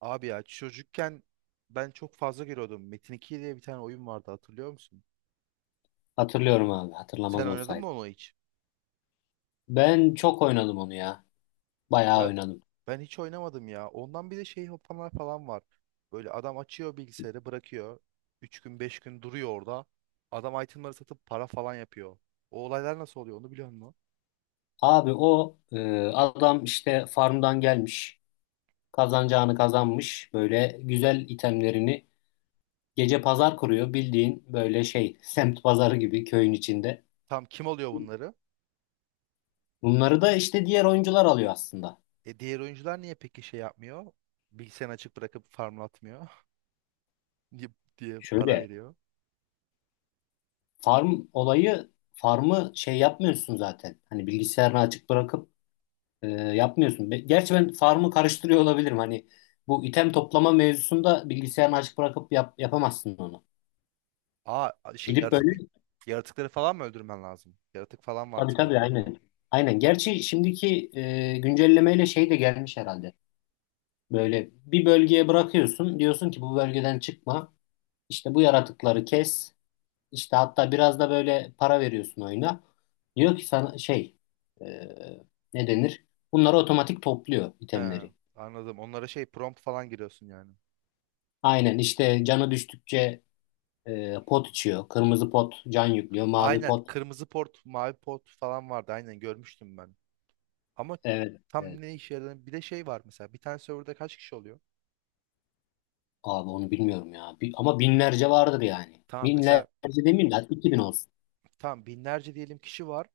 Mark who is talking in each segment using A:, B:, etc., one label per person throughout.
A: Abi ya çocukken ben çok fazla giriyordum. Metin 2 diye bir tane oyun vardı hatırlıyor musun?
B: Hatırlıyorum abi.
A: Sen
B: Hatırlamaz
A: oynadın mı
B: olsaydım.
A: onu hiç?
B: Ben çok oynadım onu ya. Bayağı
A: Ben
B: oynadım.
A: ben hiç oynamadım ya. Ondan bir de şey hopanlar falan var. Böyle adam açıyor bilgisayarı bırakıyor. 3 gün 5 gün duruyor orada. Adam itemları satıp para falan yapıyor. O olaylar nasıl oluyor onu biliyor musun?
B: Abi o adam işte farmdan gelmiş. Kazanacağını kazanmış. Böyle güzel itemlerini gece pazar kuruyor. Bildiğin böyle şey semt pazarı gibi köyün içinde.
A: Tam kim alıyor bunları?
B: Bunları da işte diğer oyuncular alıyor aslında.
A: E diğer oyuncular niye peki şey yapmıyor? Bilgisayarını açık bırakıp farmlatmıyor diye diye para
B: Şöyle
A: veriyor.
B: farm olayı farmı şey yapmıyorsun zaten. Hani bilgisayarını açık bırakıp yapmıyorsun. Gerçi ben farmı karıştırıyor olabilirim. Hani bu item toplama mevzusunda bilgisayarını açık bırakıp yapamazsın onu.
A: Aa, şey
B: Gidip böyle
A: yaratıkları falan mı öldürmen lazım? Yaratık falan vardı
B: tabii tabii
A: sanırım orada.
B: aynen. Aynen. Gerçi şimdiki güncellemeyle şey de gelmiş herhalde. Böyle bir bölgeye bırakıyorsun. Diyorsun ki bu bölgeden çıkma. İşte bu yaratıkları kes. İşte hatta biraz da böyle para veriyorsun oyuna. Diyor ki sana şey e, ne denir? Bunları otomatik topluyor
A: He,
B: itemleri.
A: anladım. Onlara şey prompt falan giriyorsun yani.
B: Aynen işte canı düştükçe pot içiyor. Kırmızı pot can yüklüyor. Mavi
A: Aynen,
B: pot.
A: kırmızı port, mavi port falan vardı. Aynen görmüştüm ben. Ama
B: Evet,
A: tam
B: evet.
A: ne işe yaradığını, bir de şey var mesela. Bir tane serverda kaç kişi oluyor?
B: Abi onu bilmiyorum ya. Ama binlerce vardır yani.
A: Tamam,
B: Binlerce
A: mesela
B: demeyeyim de hadi 2000 olsun.
A: tamam, binlerce diyelim kişi var.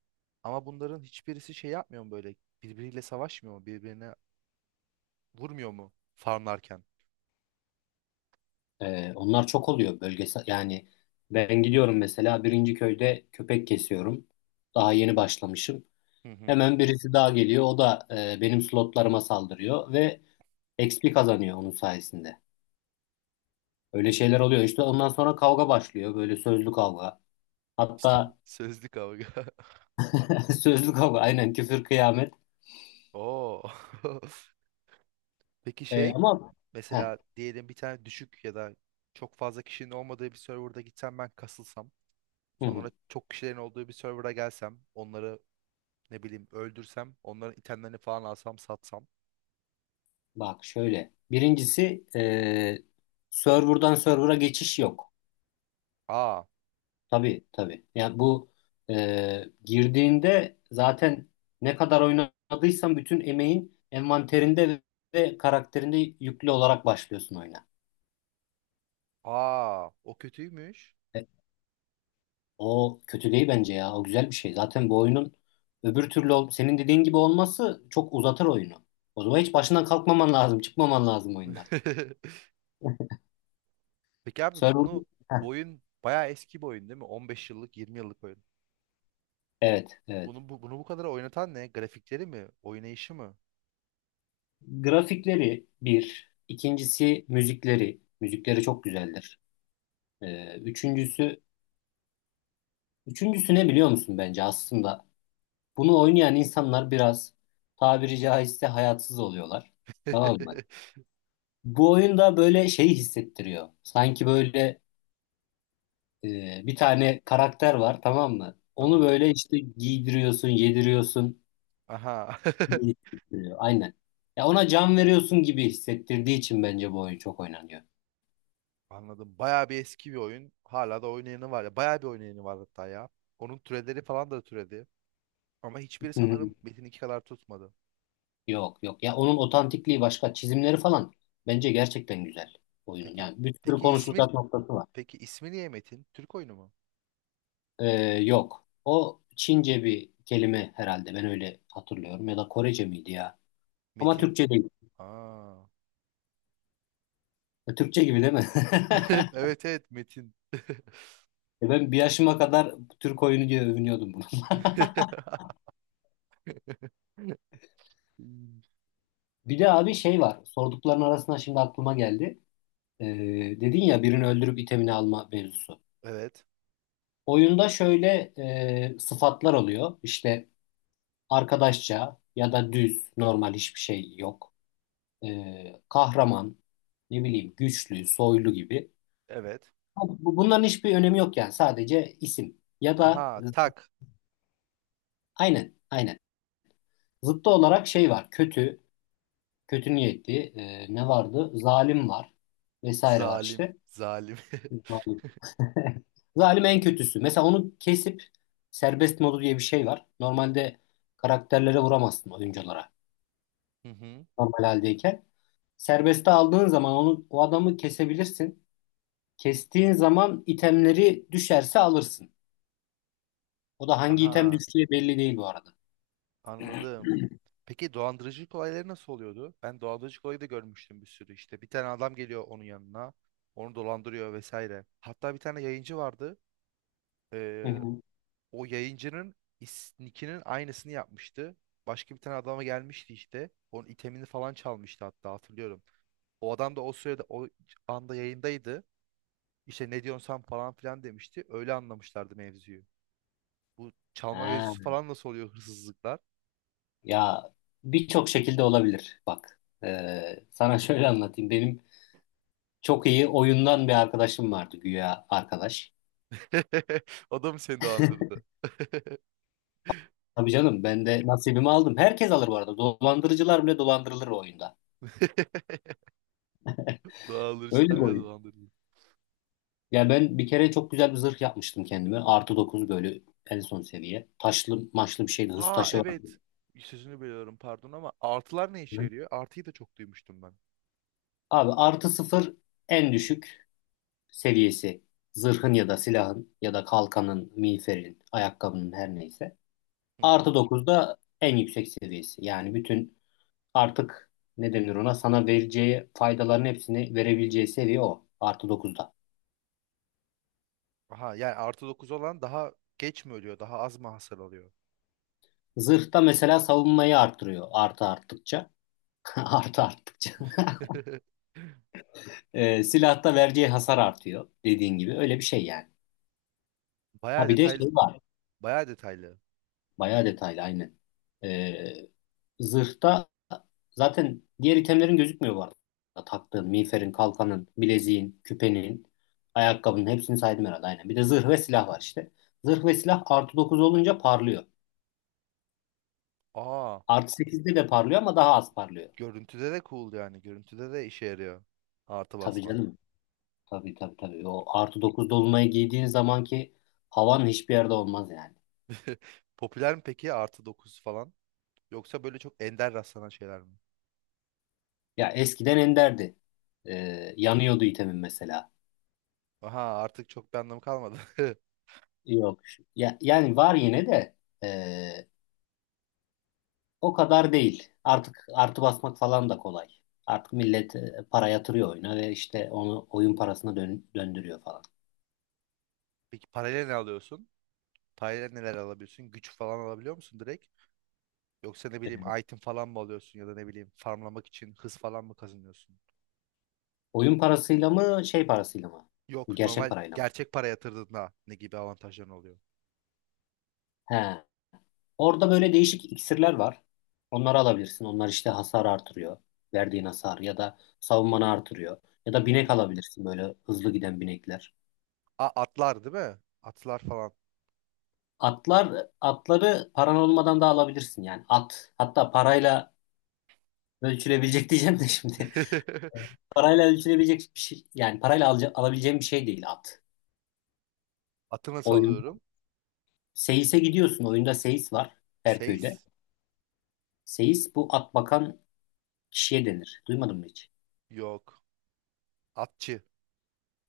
A: Ama bunların hiçbirisi şey yapmıyor mu böyle? Birbiriyle savaşmıyor mu? Birbirine vurmuyor mu farmlarken?
B: Onlar çok oluyor bölgesel. Yani ben gidiyorum mesela birinci köyde köpek kesiyorum. Daha yeni başlamışım.
A: Hı hı.
B: Hemen birisi daha geliyor. O da benim slotlarıma saldırıyor ve XP kazanıyor onun sayesinde. Öyle şeyler oluyor. İşte ondan sonra kavga başlıyor. Böyle sözlü kavga.
A: İşte
B: Hatta
A: sözlü kavga.
B: sözlü kavga. Aynen küfür kıyamet.
A: Oo. Peki
B: Ee,
A: şey,
B: ama heh,
A: mesela diyelim bir tane düşük ya da çok fazla kişinin olmadığı bir serverda gitsem, ben kasılsam,
B: hı hı.
A: sonra çok kişilerin olduğu bir serverda gelsem onları ne bileyim öldürsem, onların itemlerini falan alsam satsam.
B: Bak şöyle. Birincisi serverdan server'a geçiş yok.
A: Aa,
B: Tabii tabii. Yani bu girdiğinde zaten ne kadar oynadıysan bütün emeğin envanterinde ve karakterinde yüklü olarak başlıyorsun oyuna.
A: aa, o kötüymüş.
B: E, o kötü değil bence ya. O güzel bir şey. Zaten bu oyunun öbür türlü senin dediğin gibi olması çok uzatır oyunu. O zaman hiç başından kalkmaman lazım. Çıkmaman lazım oyundan.
A: Peki abi
B: Server... Heh,
A: bu oyun bayağı eski bir oyun değil mi? 15 yıllık, 20 yıllık oyun.
B: evet, evet.
A: Bunu bu kadar oynatan ne? Grafikleri mi? Oynayışı mı?
B: Grafikleri bir. İkincisi müzikleri. Müzikleri çok güzeldir. Üçüncüsü, üçüncüsü ne biliyor musun bence aslında? Bunu oynayan insanlar biraz tabiri caizse hayatsız oluyorlar. Tamam mı? Bu oyunda böyle şeyi hissettiriyor. Sanki böyle bir tane karakter var, tamam mı? Onu
A: Tamam.
B: böyle işte giydiriyorsun, yediriyorsun,
A: Aha.
B: gibi hissettiriyor. Aynen. Ya ona can veriyorsun gibi hissettirdiği için bence bu oyun çok oynanıyor.
A: Anladım. Bayağı bir eski bir oyun. Hala da oynayanı var ya. Bayağı bir oynayanı var hatta ya. Onun türeleri falan da türedi. Ama hiçbiri sanırım Metin 2 kadar tutmadı.
B: Yok yok. Ya onun otantikliği başka. Çizimleri falan bence gerçekten güzel oyunun.
A: Peki
B: Yani bir sürü
A: peki
B: konuşulacak noktası var.
A: ismi niye Metin? Türk oyunu mu?
B: Ee, yok. O Çince bir kelime herhalde. Ben öyle hatırlıyorum. Ya da Korece miydi ya? Ama
A: Metin.
B: Türkçe değil.
A: Aa.
B: Türkçe gibi değil mi?
A: Evet evet Metin.
B: Ben bir yaşıma kadar Türk oyunu diye övünüyordum bunu. Bir de abi şey var. Sordukların arasında şimdi aklıma geldi. Ee, dedin ya, birini öldürüp itemini alma mevzusu.
A: Evet.
B: Oyunda şöyle sıfatlar oluyor. İşte arkadaşça ya da düz, normal, hiçbir şey yok. Kahraman, ne bileyim, güçlü, soylu gibi.
A: Evet.
B: Bunların hiçbir önemi yok, yani sadece isim. Ya da
A: Aha, tak.
B: aynen, aynen. Zıttı olarak şey var, kötü, kötü niyetli, ne vardı? Zalim var, vesaire var
A: Zalim.
B: işte.
A: Zalim.
B: Zalim. Zalim en kötüsü. Mesela onu kesip, serbest modu diye bir şey var. Normalde karakterlere vuramazsın, oyunculara,
A: Hı hı.
B: normal haldeyken. Serbeste aldığın zaman onu, o adamı kesebilirsin. Kestiğin zaman itemleri düşerse alırsın. O da hangi item
A: Aha.
B: düştüğü belli değil bu arada.
A: Anladım. Peki dolandırıcılık olayları nasıl oluyordu? Ben dolandırıcılık olayı da görmüştüm bir sürü işte. Bir tane adam geliyor onun yanına. Onu dolandırıyor vesaire. Hatta bir tane yayıncı vardı.
B: Hı
A: Ee,
B: hı.
A: o yayıncının nickinin aynısını yapmıştı. Başka bir tane adama gelmişti işte. Onun itemini falan çalmıştı, hatta hatırlıyorum. O adam da o anda yayındaydı. İşte ne diyorsun sen falan filan demişti. Öyle anlamışlardı mevzuyu. Bu çalma
B: Ha,
A: mevzusu falan nasıl oluyor, hırsızlıklar?
B: ya, birçok şekilde olabilir. Bak, sana şöyle anlatayım. Benim çok iyi oyundan bir arkadaşım vardı, güya arkadaş.
A: O da mı seni dolandırdı?
B: Tabii canım, ben de nasibimi aldım. Herkes alır bu arada. Dolandırıcılar bile dolandırılır o oyunda. Öyle
A: Dolandırıcılar
B: bir
A: bile
B: oyun.
A: dolandırdı.
B: Ya ben bir kere çok güzel bir zırh yapmıştım kendime. Artı dokuz, böyle en son seviye. Taşlı maçlı bir şeydi. Hız
A: Ha,
B: taşı vardı.
A: evet. Sözünü bölüyorum pardon, ama artılar ne işe
B: Hı.
A: yarıyor? Artıyı da çok duymuştum ben.
B: Abi artı sıfır en düşük seviyesi. Zırhın ya da silahın ya da kalkanın, miğferin, ayakkabının, her neyse.
A: Hı hı.
B: Artı 9 da en yüksek seviyesi. Yani bütün artık ne denir, ona, sana vereceği faydaların hepsini verebileceği seviye o. Artı 9'da.
A: Aha, yani artı 9 olan daha geç mi ölüyor? Daha az mı hasar alıyor?
B: Zırhta mesela savunmayı arttırıyor, artı arttıkça. Artı arttıkça. Silahta vereceği hasar artıyor dediğin gibi, öyle bir şey yani. Ha
A: Bayağı
B: bir de şey
A: detaylı.
B: var,
A: Bayağı detaylı.
B: bayağı detaylı aynen. E, zırhta zaten diğer itemlerin gözükmüyor bu arada. Taktığın, miğferin, kalkanın, bileziğin, küpenin, ayakkabının hepsini saydım herhalde, aynen. Bir de zırh ve silah var işte. Zırh ve silah artı 9 olunca parlıyor.
A: Aa,
B: Artı sekizde de parlıyor ama daha az parlıyor.
A: görüntüde de cool yani. Görüntüde de işe yarıyor. Artı
B: Tabii
A: basmak.
B: canım. Tabii tabii tabii. O artı 9 dolunayı giydiğin zamanki havan hiçbir yerde olmaz yani.
A: Popüler mi peki artı 9 falan? Yoksa böyle çok ender rastlanan şeyler mi?
B: Ya eskiden enderdi. Yanıyordu itemin mesela.
A: Aha, artık çok bir anlamı kalmadı.
B: Yok. Ya, yani var yine de, ee, o kadar değil. Artık artı basmak falan da kolay. Artık millet para yatırıyor oyuna ve işte onu oyun parasına döndürüyor falan.
A: Peki parayla ne alıyorsun? Parayla neler alabiliyorsun? Güç falan alabiliyor musun direkt? Yoksa ne bileyim
B: Evet.
A: item falan mı alıyorsun, ya da ne bileyim farmlamak için hız falan mı kazanıyorsun?
B: Oyun parasıyla mı, şey parasıyla mı?
A: Yok,
B: Gerçek
A: normal
B: parayla mı?
A: gerçek para yatırdığında ne gibi avantajların oluyor?
B: He. Orada böyle değişik iksirler var. Onları alabilirsin. Onlar işte hasar artırıyor. Verdiğin hasar ya da savunmanı artırıyor. Ya
A: Hı
B: da binek
A: hı.
B: alabilirsin, böyle hızlı giden binekler.
A: A, atlar değil mi? Atlar falan.
B: Atlar, atları paran olmadan da alabilirsin yani. At hatta parayla ölçülebilecek diyeceğim de şimdi. Parayla ölçülebilecek bir şey, yani parayla alabileceğim bir şey değil at.
A: Atı nasıl
B: Oyun
A: alıyorum?
B: Seyis'e gidiyorsun. Oyunda Seyis var her köyde.
A: Seis?
B: Seyis bu at bakan kişiye denir. Duymadın mı hiç?
A: Yok. Atçı.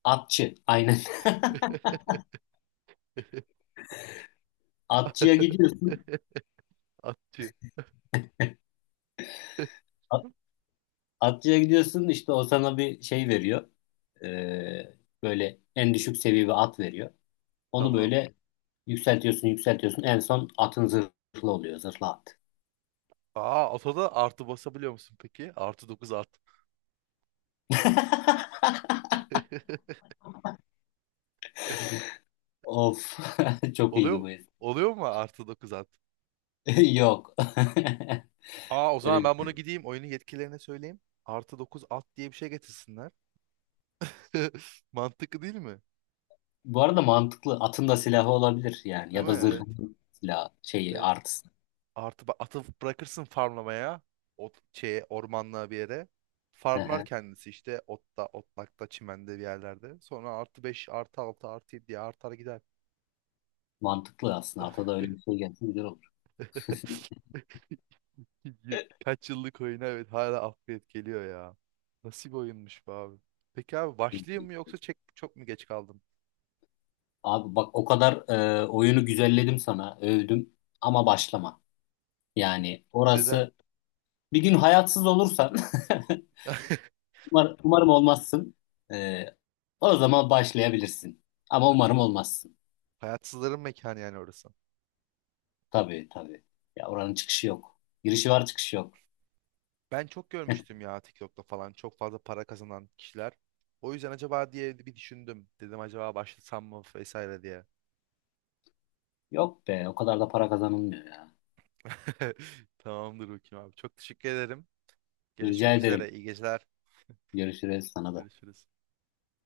B: Atçı, aynen. Atçıya gidiyorsun.
A: Atçı.
B: At- Atçıya gidiyorsun işte, o sana bir şey veriyor. Ee, böyle en düşük seviye bir at veriyor. Onu
A: Tamam.
B: böyle yükseltiyorsun, yükseltiyorsun. En son atın zırhlı oluyor. Zırhlı at.
A: Aa, atoda artı basabiliyor musun peki? Artı 9 at.
B: Of. Çok iyiydi
A: Oluyor
B: bu espri.
A: oluyor mu artı 9 at?
B: Yok.
A: Aa, o
B: Öyle
A: zaman ben bunu
B: bir-
A: gideyim oyunun yetkililerine söyleyeyim. Artı 9 at diye bir şey getirsinler. Mantıklı değil mi?
B: Bu arada mantıklı. Atın da silahı olabilir yani.
A: Değil
B: Ya
A: mi?
B: da
A: Evet.
B: zırhın silahı. Şeyi,
A: Evet.
B: artısı.
A: Atı bırakırsın farmlamaya. Ot şeye, ormanlığa bir yere.
B: Hı
A: Farmlar
B: hı.
A: kendisi işte otta, otlakta, çimende bir yerlerde. Sonra artı 5, artı 6, artı 7 diye artar gider.
B: Mantıklı aslında. Ata da öyle bir şey gelsin, güzel olur.
A: Y- Kaç yıllık oyuna evet hala upgrade geliyor ya. Nasıl bir oyunmuş bu abi. Peki abi başlayayım
B: İyi.
A: mı, yoksa çok mu geç kaldım?
B: Abi bak, o kadar oyunu güzelledim sana. Övdüm. Ama başlama. Yani
A: Neden?
B: orası, bir gün hayatsız olursan Umarım olmazsın. Ee, o zaman başlayabilirsin. Ama umarım olmazsın.
A: Hayatsızların mekanı yani orası.
B: Tabii tabii. Ya oranın çıkışı yok. Girişi var, çıkışı yok.
A: Ben çok görmüştüm ya, TikTok'ta falan çok fazla para kazanan kişiler. O yüzden acaba diye bir düşündüm. Dedim acaba başlasam mı vesaire diye.
B: Yok be, o kadar da para kazanılmıyor ya.
A: Tamamdır, bakayım abi. Çok teşekkür ederim.
B: Rica
A: Görüşmek
B: ederim.
A: üzere. İyi geceler.
B: Görüşürüz sana da.
A: Görüşürüz.